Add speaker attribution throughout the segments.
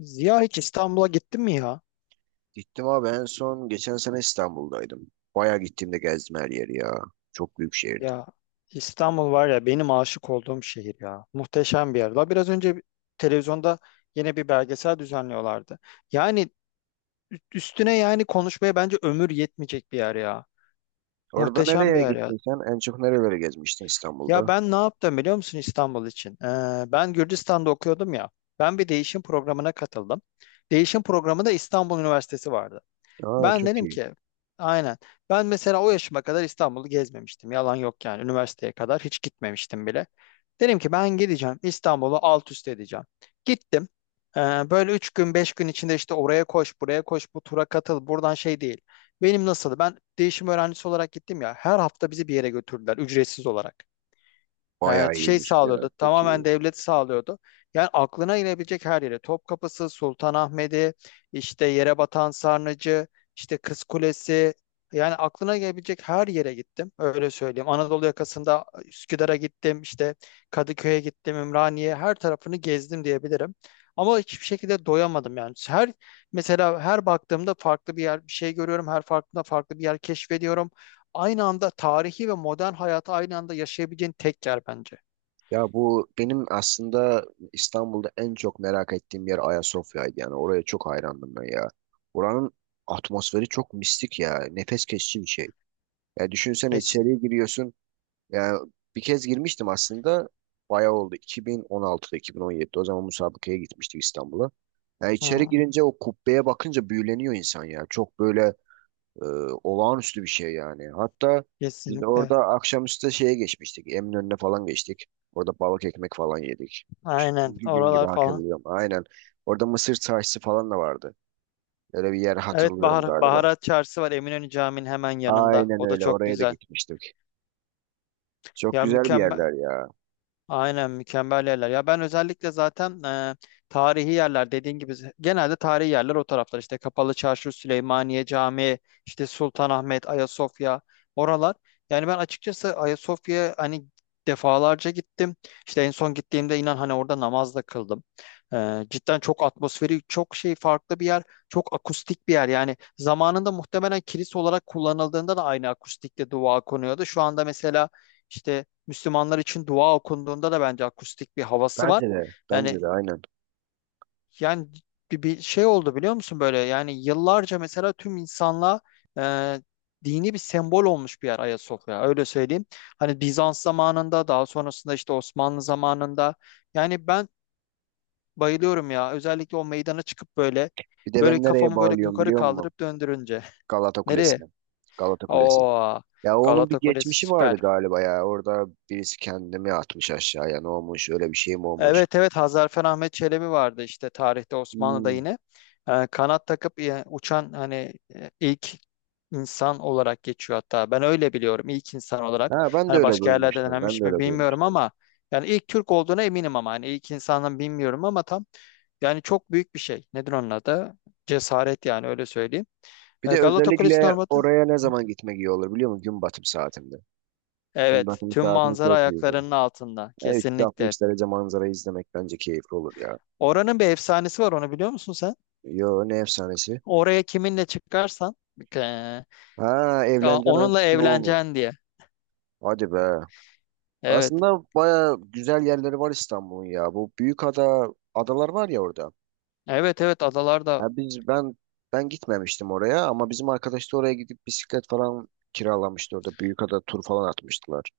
Speaker 1: Ziya hiç İstanbul'a gittin mi ya?
Speaker 2: Gittim abi, en son geçen sene İstanbul'daydım. Bayağı gittiğimde gezdim her yeri ya. Çok büyük şehirdi.
Speaker 1: Ya İstanbul var ya benim aşık olduğum şehir ya. Muhteşem bir yer. Daha biraz önce televizyonda yine bir belgesel düzenliyorlardı. Yani üstüne yani konuşmaya bence ömür yetmeyecek bir yer ya.
Speaker 2: Orada
Speaker 1: Muhteşem bir
Speaker 2: nereye
Speaker 1: yer ya.
Speaker 2: gittin sen? En çok nerelere gezmiştin
Speaker 1: Ya
Speaker 2: İstanbul'da?
Speaker 1: ben ne yaptım biliyor musun İstanbul için? Ben Gürcistan'da okuyordum ya. Ben bir değişim programına katıldım. Değişim programında İstanbul Üniversitesi vardı.
Speaker 2: Aa,
Speaker 1: Ben
Speaker 2: çok
Speaker 1: dedim
Speaker 2: iyi.
Speaker 1: ki aynen. Ben mesela o yaşıma kadar İstanbul'u gezmemiştim. Yalan yok yani. Üniversiteye kadar hiç gitmemiştim bile. Dedim ki ben gideceğim. İstanbul'u alt üst edeceğim. Gittim. Ee, Böyle üç gün beş gün içinde işte oraya koş buraya koş bu tura katıl buradan şey değil. Benim nasıl ben değişim öğrencisi olarak gittim ya her hafta bizi bir yere götürdüler ücretsiz olarak
Speaker 2: Bayağı
Speaker 1: şey
Speaker 2: iyiymiş ya.
Speaker 1: sağlıyordu.
Speaker 2: Çok
Speaker 1: Tamamen
Speaker 2: iyi.
Speaker 1: devlet sağlıyordu. Yani aklına inebilecek her yere. Topkapısı, Sultanahmet'i, işte yere batan Sarnıcı, işte Kız Kulesi. Yani aklına gelebilecek her yere gittim. Öyle söyleyeyim. Anadolu yakasında Üsküdar'a gittim, işte Kadıköy'e gittim, Ümraniye, her tarafını gezdim diyebilirim. Ama hiçbir şekilde doyamadım yani. Her mesela her baktığımda farklı bir yer, bir şey görüyorum. Her farkında farklı bir yer keşfediyorum aynı anda tarihi ve modern hayatı aynı anda yaşayabileceğin tek yer bence.
Speaker 2: Ya bu benim aslında İstanbul'da en çok merak ettiğim yer Ayasofya'ydı. Yani oraya çok hayrandım ben ya. Oranın atmosferi çok mistik ya. Nefes kesici bir şey. Ya düşünsene,
Speaker 1: Kesin.
Speaker 2: içeriye giriyorsun. Yani bir kez girmiştim aslında. Bayağı oldu. 2016'da, 2017'de. O zaman müsabakaya gitmiştik İstanbul'a. Yani içeri
Speaker 1: Hmm,
Speaker 2: girince o kubbeye bakınca büyüleniyor insan ya. Çok böyle e, olağanüstü bir şey yani. Hatta biz de orada
Speaker 1: kesinlikle.
Speaker 2: akşamüstü şeye geçmiştik, Eminönü'ne falan geçtik. Orada balık ekmek falan yedik.
Speaker 1: Aynen.
Speaker 2: Çünkü gün gibi
Speaker 1: Oralar falan.
Speaker 2: hatırlıyorum. Aynen. Orada mısır çarşısı falan da vardı. Öyle bir yer
Speaker 1: Evet
Speaker 2: hatırlıyorum
Speaker 1: Bahar,
Speaker 2: galiba.
Speaker 1: Baharat Çarşısı var Eminönü Camii'nin hemen yanında.
Speaker 2: Aynen
Speaker 1: O da
Speaker 2: öyle.
Speaker 1: çok
Speaker 2: Oraya da
Speaker 1: güzel.
Speaker 2: gitmiştik. Çok
Speaker 1: Ya
Speaker 2: güzel bir
Speaker 1: mükemmel.
Speaker 2: yerler ya.
Speaker 1: Aynen mükemmel yerler. Ya ben özellikle zaten tarihi yerler dediğin gibi genelde tarihi yerler o taraflar işte Kapalı Çarşı, Süleymaniye Camii, işte Sultanahmet, Ayasofya oralar. Yani ben açıkçası Ayasofya'ya hani defalarca gittim. İşte en son gittiğimde inan hani orada namaz da kıldım. Cidden çok atmosferi, çok şey farklı bir yer, çok akustik bir yer. Yani zamanında muhtemelen kilise olarak kullanıldığında da aynı akustikte dua konuyordu. Şu anda mesela işte Müslümanlar için dua okunduğunda da bence akustik bir havası var.
Speaker 2: Bence de. Bence
Speaker 1: Yani
Speaker 2: de aynen.
Speaker 1: yani bir şey oldu biliyor musun böyle yani yıllarca mesela tüm insanlığa e, dini bir sembol olmuş bir yer Ayasofya öyle söyleyeyim. Hani Bizans zamanında daha sonrasında işte Osmanlı zamanında yani ben bayılıyorum ya özellikle o meydana çıkıp böyle
Speaker 2: Bir de
Speaker 1: böyle
Speaker 2: ben nereye
Speaker 1: kafamı böyle
Speaker 2: bağlıyorum
Speaker 1: yukarı
Speaker 2: biliyor musun?
Speaker 1: kaldırıp döndürünce.
Speaker 2: Galata
Speaker 1: Nereye?
Speaker 2: Kulesi'ne. Galata Kulesi.
Speaker 1: Oo
Speaker 2: Ya onun bir
Speaker 1: Galata Kulesi
Speaker 2: geçmişi vardı
Speaker 1: süper.
Speaker 2: galiba ya. Orada birisi kendini atmış aşağıya. Ne olmuş? Öyle bir şey mi olmuş?
Speaker 1: Evet evet Hazarfen Ahmet Çelebi vardı işte tarihte Osmanlı'da
Speaker 2: Hmm.
Speaker 1: yine. Kanat takıp uçan hani ilk insan olarak geçiyor hatta. Ben öyle biliyorum ilk insan olarak.
Speaker 2: Ha, ben de
Speaker 1: Hani
Speaker 2: öyle
Speaker 1: başka yerlerde
Speaker 2: duymuştum. Ben
Speaker 1: denenmiş
Speaker 2: de
Speaker 1: mi
Speaker 2: öyle
Speaker 1: bilmiyorum
Speaker 2: duymuştum.
Speaker 1: ama yani ilk Türk olduğuna eminim ama hani ilk insandan bilmiyorum ama tam yani çok büyük bir şey. Nedir onun adı? Cesaret yani öyle söyleyeyim.
Speaker 2: Bir de
Speaker 1: Galata Kulesi'nin
Speaker 2: özellikle
Speaker 1: ormanı.
Speaker 2: oraya ne zaman gitmek iyi olur biliyor musun? Gün batım saatinde. Gün
Speaker 1: Evet,
Speaker 2: batımı
Speaker 1: tüm
Speaker 2: saatinde
Speaker 1: manzara
Speaker 2: çok iyiydi.
Speaker 1: ayaklarının altında
Speaker 2: Ya,
Speaker 1: kesinlikle.
Speaker 2: 360 derece manzarayı izlemek bence keyifli olur ya.
Speaker 1: Oranın bir efsanesi var onu biliyor musun sen?
Speaker 2: Yo, ne efsanesi?
Speaker 1: Oraya kiminle çıkarsan eee,
Speaker 2: Ha,
Speaker 1: ya
Speaker 2: evleneceğin
Speaker 1: onunla
Speaker 2: anki olmuş.
Speaker 1: evleneceksin diye.
Speaker 2: Hadi be.
Speaker 1: Evet.
Speaker 2: Aslında baya güzel yerleri var İstanbul'un ya. Bu büyük ada, adalar var ya orada.
Speaker 1: Evet evet
Speaker 2: Ya
Speaker 1: adalarda.
Speaker 2: biz ben ben gitmemiştim oraya ama bizim arkadaş da oraya gidip bisiklet falan kiralamıştı orada. Büyükada tur falan atmıştılar.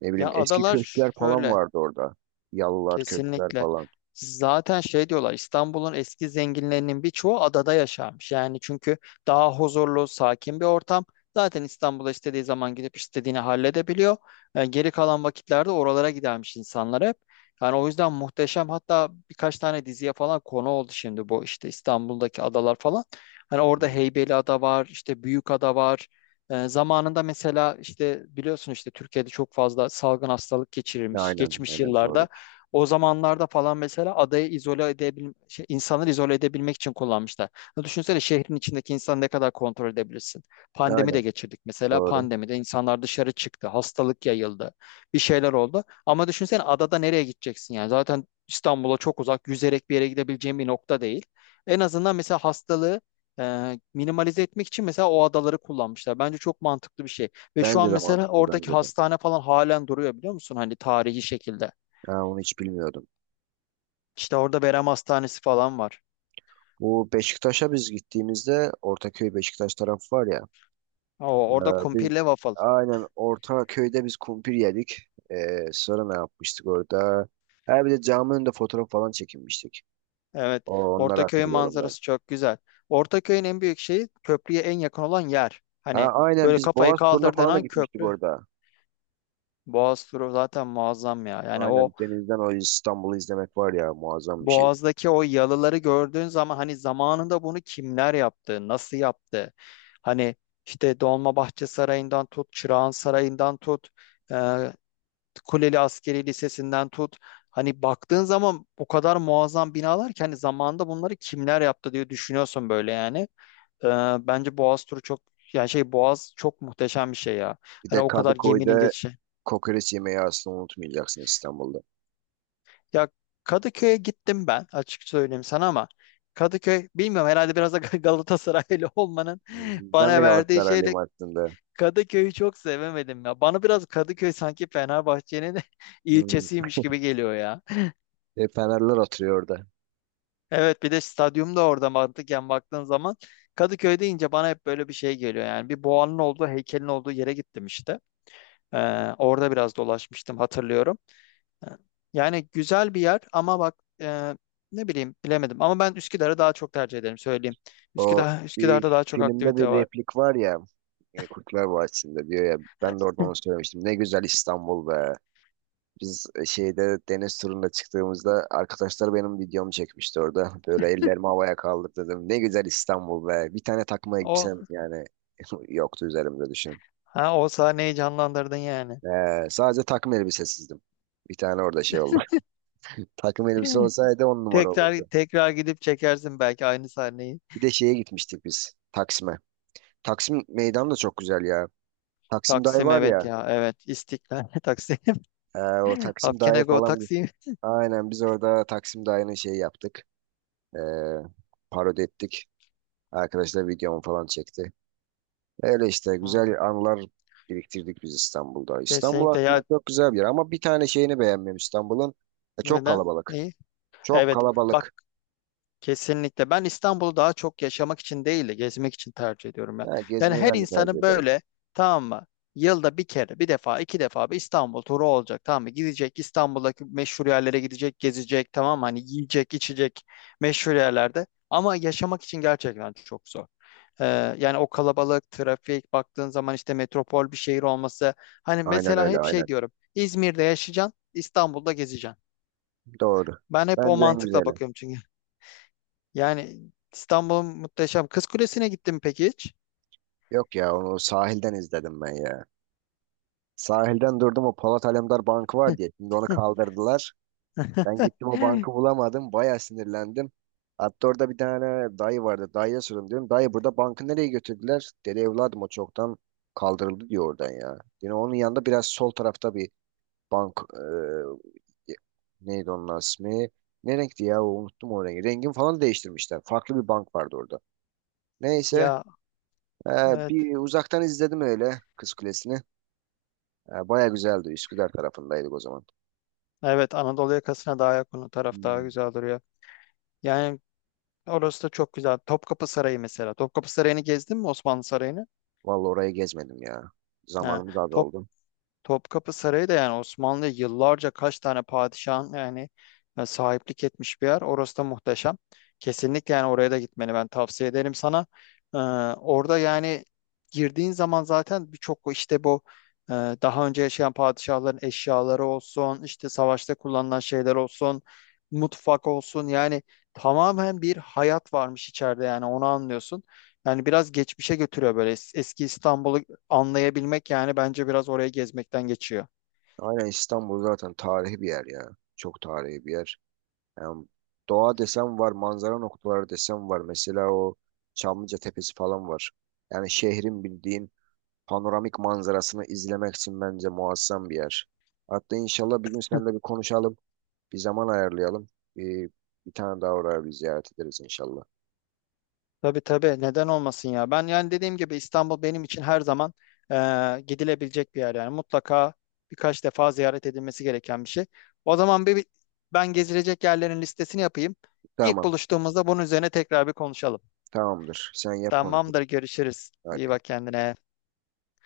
Speaker 2: Ne bileyim,
Speaker 1: Ya
Speaker 2: eski
Speaker 1: adalar
Speaker 2: köşkler falan
Speaker 1: şöyle.
Speaker 2: vardı orada. Yalılar, köşkler
Speaker 1: Kesinlikle.
Speaker 2: falan.
Speaker 1: Zaten şey diyorlar İstanbul'un eski zenginlerinin birçoğu adada yaşarmış. Yani çünkü daha huzurlu, sakin bir ortam. Zaten İstanbul'a istediği zaman gidip istediğini halledebiliyor. Yani geri kalan vakitlerde oralara gidermiş insanlar hep. Yani o yüzden muhteşem hatta birkaç tane diziye falan konu oldu şimdi bu işte İstanbul'daki adalar falan. Hani orada
Speaker 2: Hmm.
Speaker 1: Heybeliada var, işte Büyükada var. Zamanında mesela işte biliyorsun işte Türkiye'de çok fazla salgın hastalık geçirilmiş
Speaker 2: Aynen,
Speaker 1: geçmiş
Speaker 2: aynen doğru.
Speaker 1: yıllarda. O zamanlarda falan mesela adayı izole edebil şey, insanları izole edebilmek için kullanmışlar. Ya düşünsene şehrin içindeki insanı ne kadar kontrol edebilirsin. Pandemi de
Speaker 2: Aynen
Speaker 1: geçirdik mesela.
Speaker 2: doğru.
Speaker 1: Pandemide insanlar dışarı çıktı. Hastalık yayıldı. Bir şeyler oldu. Ama düşünsene adada nereye gideceksin yani? Zaten İstanbul'a çok uzak, yüzerek bir yere gidebileceğin bir nokta değil. En azından mesela hastalığı minimalize etmek için mesela o adaları kullanmışlar. Bence çok mantıklı bir şey. Ve şu
Speaker 2: Bence
Speaker 1: an
Speaker 2: de
Speaker 1: mesela
Speaker 2: mantıklı,
Speaker 1: oradaki
Speaker 2: bence de.
Speaker 1: hastane falan halen duruyor biliyor musun? Hani tarihi şekilde.
Speaker 2: Ha, onu hiç bilmiyordum.
Speaker 1: İşte orada Berem Hastanesi falan var.
Speaker 2: Bu Beşiktaş'a biz gittiğimizde Ortaköy Beşiktaş tarafı var ya.
Speaker 1: O,
Speaker 2: Ee,
Speaker 1: orada
Speaker 2: biz
Speaker 1: kumpirle waffle.
Speaker 2: aynen orta köyde biz kumpir yedik. Sonra ne yapmıştık orada? Ha bir de caminin önünde fotoğraf falan çekinmiştik.
Speaker 1: Evet.
Speaker 2: O, onları
Speaker 1: Ortaköy'ün
Speaker 2: hatırlıyorum ben.
Speaker 1: manzarası çok güzel. Ortaköy'ün en büyük şeyi köprüye en yakın olan yer.
Speaker 2: Ha
Speaker 1: Hani
Speaker 2: aynen,
Speaker 1: böyle
Speaker 2: biz
Speaker 1: kafayı
Speaker 2: Boğaz turuna
Speaker 1: kaldırdığın
Speaker 2: falan da
Speaker 1: an
Speaker 2: gitmiştik
Speaker 1: köprü.
Speaker 2: orada.
Speaker 1: Boğaz turu zaten muazzam ya. Yani o
Speaker 2: Aynen denizden o İstanbul'u izlemek var ya, muazzam bir şey.
Speaker 1: Boğaz'daki o yalıları gördüğün zaman hani zamanında bunu kimler yaptı, nasıl yaptı? Hani işte Dolmabahçe Sarayı'ndan tut, Çırağan Sarayı'ndan tut. e, Kuleli Askeri Lisesi'nden tut. Hani baktığın zaman o kadar muazzam binalar ki hani zamanında bunları kimler yaptı diye düşünüyorsun böyle yani. Ee, Bence Boğaz turu çok yani şey Boğaz çok muhteşem bir şey ya.
Speaker 2: Bir
Speaker 1: Hani
Speaker 2: de
Speaker 1: o kadar geminin
Speaker 2: Kadıköy'de
Speaker 1: geçişi.
Speaker 2: kokoreç yemeği aslında unutmayacaksın İstanbul'da.
Speaker 1: Ya Kadıköy'e gittim ben açık söyleyeyim sana ama Kadıköy bilmiyorum herhalde biraz da Galatasaraylı olmanın
Speaker 2: Hmm, ben de
Speaker 1: bana verdiği
Speaker 2: Galatasaraylıyım
Speaker 1: şeyle
Speaker 2: aslında.
Speaker 1: Kadıköy'ü çok sevemedim ya. Bana biraz Kadıköy sanki Fenerbahçe'nin
Speaker 2: Hmm.
Speaker 1: ilçesiymiş gibi geliyor ya.
Speaker 2: Hep Fenerler oturuyor orada.
Speaker 1: Evet bir de stadyum da orada mantıken baktığın zaman Kadıköy deyince bana hep böyle bir şey geliyor yani bir boğanın olduğu heykelin olduğu yere gittim işte. Orada biraz dolaşmıştım hatırlıyorum. Ee, Yani güzel bir yer ama bak e, ne bileyim bilemedim ama ben Üsküdar'ı daha çok tercih ederim söyleyeyim.
Speaker 2: O
Speaker 1: Üsküdar Üsküdar'da daha
Speaker 2: bir
Speaker 1: çok
Speaker 2: filmde
Speaker 1: aktivite
Speaker 2: bir
Speaker 1: var.
Speaker 2: replik var ya, Kurtlar Vadisi'nde diyor ya, ben de oradan onu söylemiştim. Ne güzel İstanbul be. Biz şeyde deniz turuna çıktığımızda arkadaşlar benim videomu çekmişti orada. Böyle ellerimi havaya kaldırdım. Ne güzel İstanbul be. Bir tane takma
Speaker 1: O
Speaker 2: elbisem yani yoktu üzerimde, düşün.
Speaker 1: ha, o sahneyi canlandırdın yani.
Speaker 2: Sadece takım elbisesizdim. Bir tane orada şey oldu. Takım elbise olsaydı 10 numara
Speaker 1: Tekrar
Speaker 2: olurdu.
Speaker 1: tekrar gidip çekersin belki aynı sahneyi.
Speaker 2: Bir de şeye gitmiştik biz, Taksim'e. Taksim meydan da çok güzel ya. Taksim Dağı
Speaker 1: Taksim
Speaker 2: var
Speaker 1: evet
Speaker 2: ya.
Speaker 1: ya evet İstiklal Taksim.
Speaker 2: O Taksim Dağı
Speaker 1: Afkene Go
Speaker 2: falan.
Speaker 1: Taksim.
Speaker 2: Aynen biz orada Taksim Dağı'nı şeyi yaptık. Ee, parodi ettik. Arkadaşlar videomu falan çekti. Öyle işte, güzel anılar biriktirdik biz İstanbul'da. İstanbul
Speaker 1: Kesinlikle ya,
Speaker 2: aslında çok güzel bir yer ama bir tane şeyini beğenmiyorum İstanbul'un. E, çok
Speaker 1: neden?
Speaker 2: kalabalık.
Speaker 1: Neyi?
Speaker 2: Çok
Speaker 1: Evet bak
Speaker 2: kalabalık.
Speaker 1: kesinlikle ben İstanbul'u daha çok yaşamak için değil de gezmek için tercih ediyorum ya.
Speaker 2: Ha,
Speaker 1: Yani
Speaker 2: gezmeyi
Speaker 1: her
Speaker 2: ben de tercih
Speaker 1: insanın
Speaker 2: ederim.
Speaker 1: böyle tamam mı? Yılda bir kere bir defa iki defa bir İstanbul turu olacak tamam mı? Gidecek İstanbul'daki meşhur yerlere gidecek gezecek tamam mı? Hani yiyecek içecek meşhur yerlerde ama yaşamak için gerçekten çok zor. Ee, Yani o kalabalık trafik baktığın zaman işte metropol bir şehir olması hani
Speaker 2: Aynen
Speaker 1: mesela
Speaker 2: öyle,
Speaker 1: hep
Speaker 2: aynen.
Speaker 1: şey diyorum İzmir'de yaşayacaksın İstanbul'da gezeceksin.
Speaker 2: Doğru.
Speaker 1: Ben hep o
Speaker 2: Bence en
Speaker 1: mantıkla
Speaker 2: güzeli.
Speaker 1: bakıyorum çünkü. Yani İstanbul'un muhteşem. Kız Kulesi'ne gittim peki hiç?
Speaker 2: Yok ya, onu sahilden izledim ben ya. Sahilden durdum, o Polat Alemdar Bankı var diye. Şimdi onu kaldırdılar. Ben gittim, o bankı bulamadım. Bayağı sinirlendim. Hatta orada bir tane dayı vardı. Dayıya sordum, diyorum, dayı burada bankı nereye götürdüler? Dedi, evladım o çoktan kaldırıldı, diyor oradan ya. Yine onun yanında biraz sol tarafta bir bank, neydi onun ismi? Ne renkti ya? Unuttum o rengi. Rengini falan değiştirmişler. Farklı bir bank vardı orada. Neyse,
Speaker 1: Ya
Speaker 2: e,
Speaker 1: evet.
Speaker 2: bir uzaktan izledim öyle Kız Kulesi'ni. E, baya güzeldi. Üsküdar tarafındaydık o zaman.
Speaker 1: Evet Anadolu yakasına daha yakın o taraf daha
Speaker 2: Hmm.
Speaker 1: güzel duruyor. Yani orası da çok güzel. Topkapı Sarayı mesela. Topkapı Sarayı'nı gezdin mi Osmanlı Sarayı'nı?
Speaker 2: Vallahi orayı gezmedim ya.
Speaker 1: Ha.
Speaker 2: Zamanımız az
Speaker 1: Top,
Speaker 2: oldu.
Speaker 1: Topkapı Sarayı da yani Osmanlı'ya yıllarca kaç tane padişahın yani sahiplik etmiş bir yer. Orası da muhteşem. Kesinlikle yani oraya da gitmeni ben tavsiye ederim sana. Ee, Orada yani girdiğin zaman zaten birçok işte bu daha önce yaşayan padişahların eşyaları olsun, işte savaşta kullanılan şeyler olsun, mutfak olsun yani tamamen bir hayat varmış içeride yani onu anlıyorsun. Yani biraz geçmişe götürüyor böyle eski İstanbul'u anlayabilmek yani bence biraz oraya gezmekten geçiyor.
Speaker 2: Aynen, İstanbul zaten tarihi bir yer ya. Çok tarihi bir yer. Yani doğa desem var, manzara noktaları desem var. Mesela o Çamlıca Tepesi falan var. Yani şehrin bildiğin panoramik manzarasını izlemek için bence muazzam bir yer. Hatta inşallah bir gün seninle bir konuşalım. Bir zaman ayarlayalım. Bir, bir tane daha oraya bir ziyaret ederiz inşallah.
Speaker 1: Tabii tabii neden olmasın ya. Ben yani dediğim gibi İstanbul benim için her zaman gidilebilecek bir yer yani mutlaka birkaç defa ziyaret edilmesi gereken bir şey. O zaman ben gezilecek yerlerin listesini yapayım. İlk
Speaker 2: Tamam,
Speaker 1: buluştuğumuzda bunun üzerine tekrar bir konuşalım.
Speaker 2: tamamdır. Sen yap, konuşuruz.
Speaker 1: Tamamdır görüşürüz.
Speaker 2: Hadi.
Speaker 1: İyi bak kendine.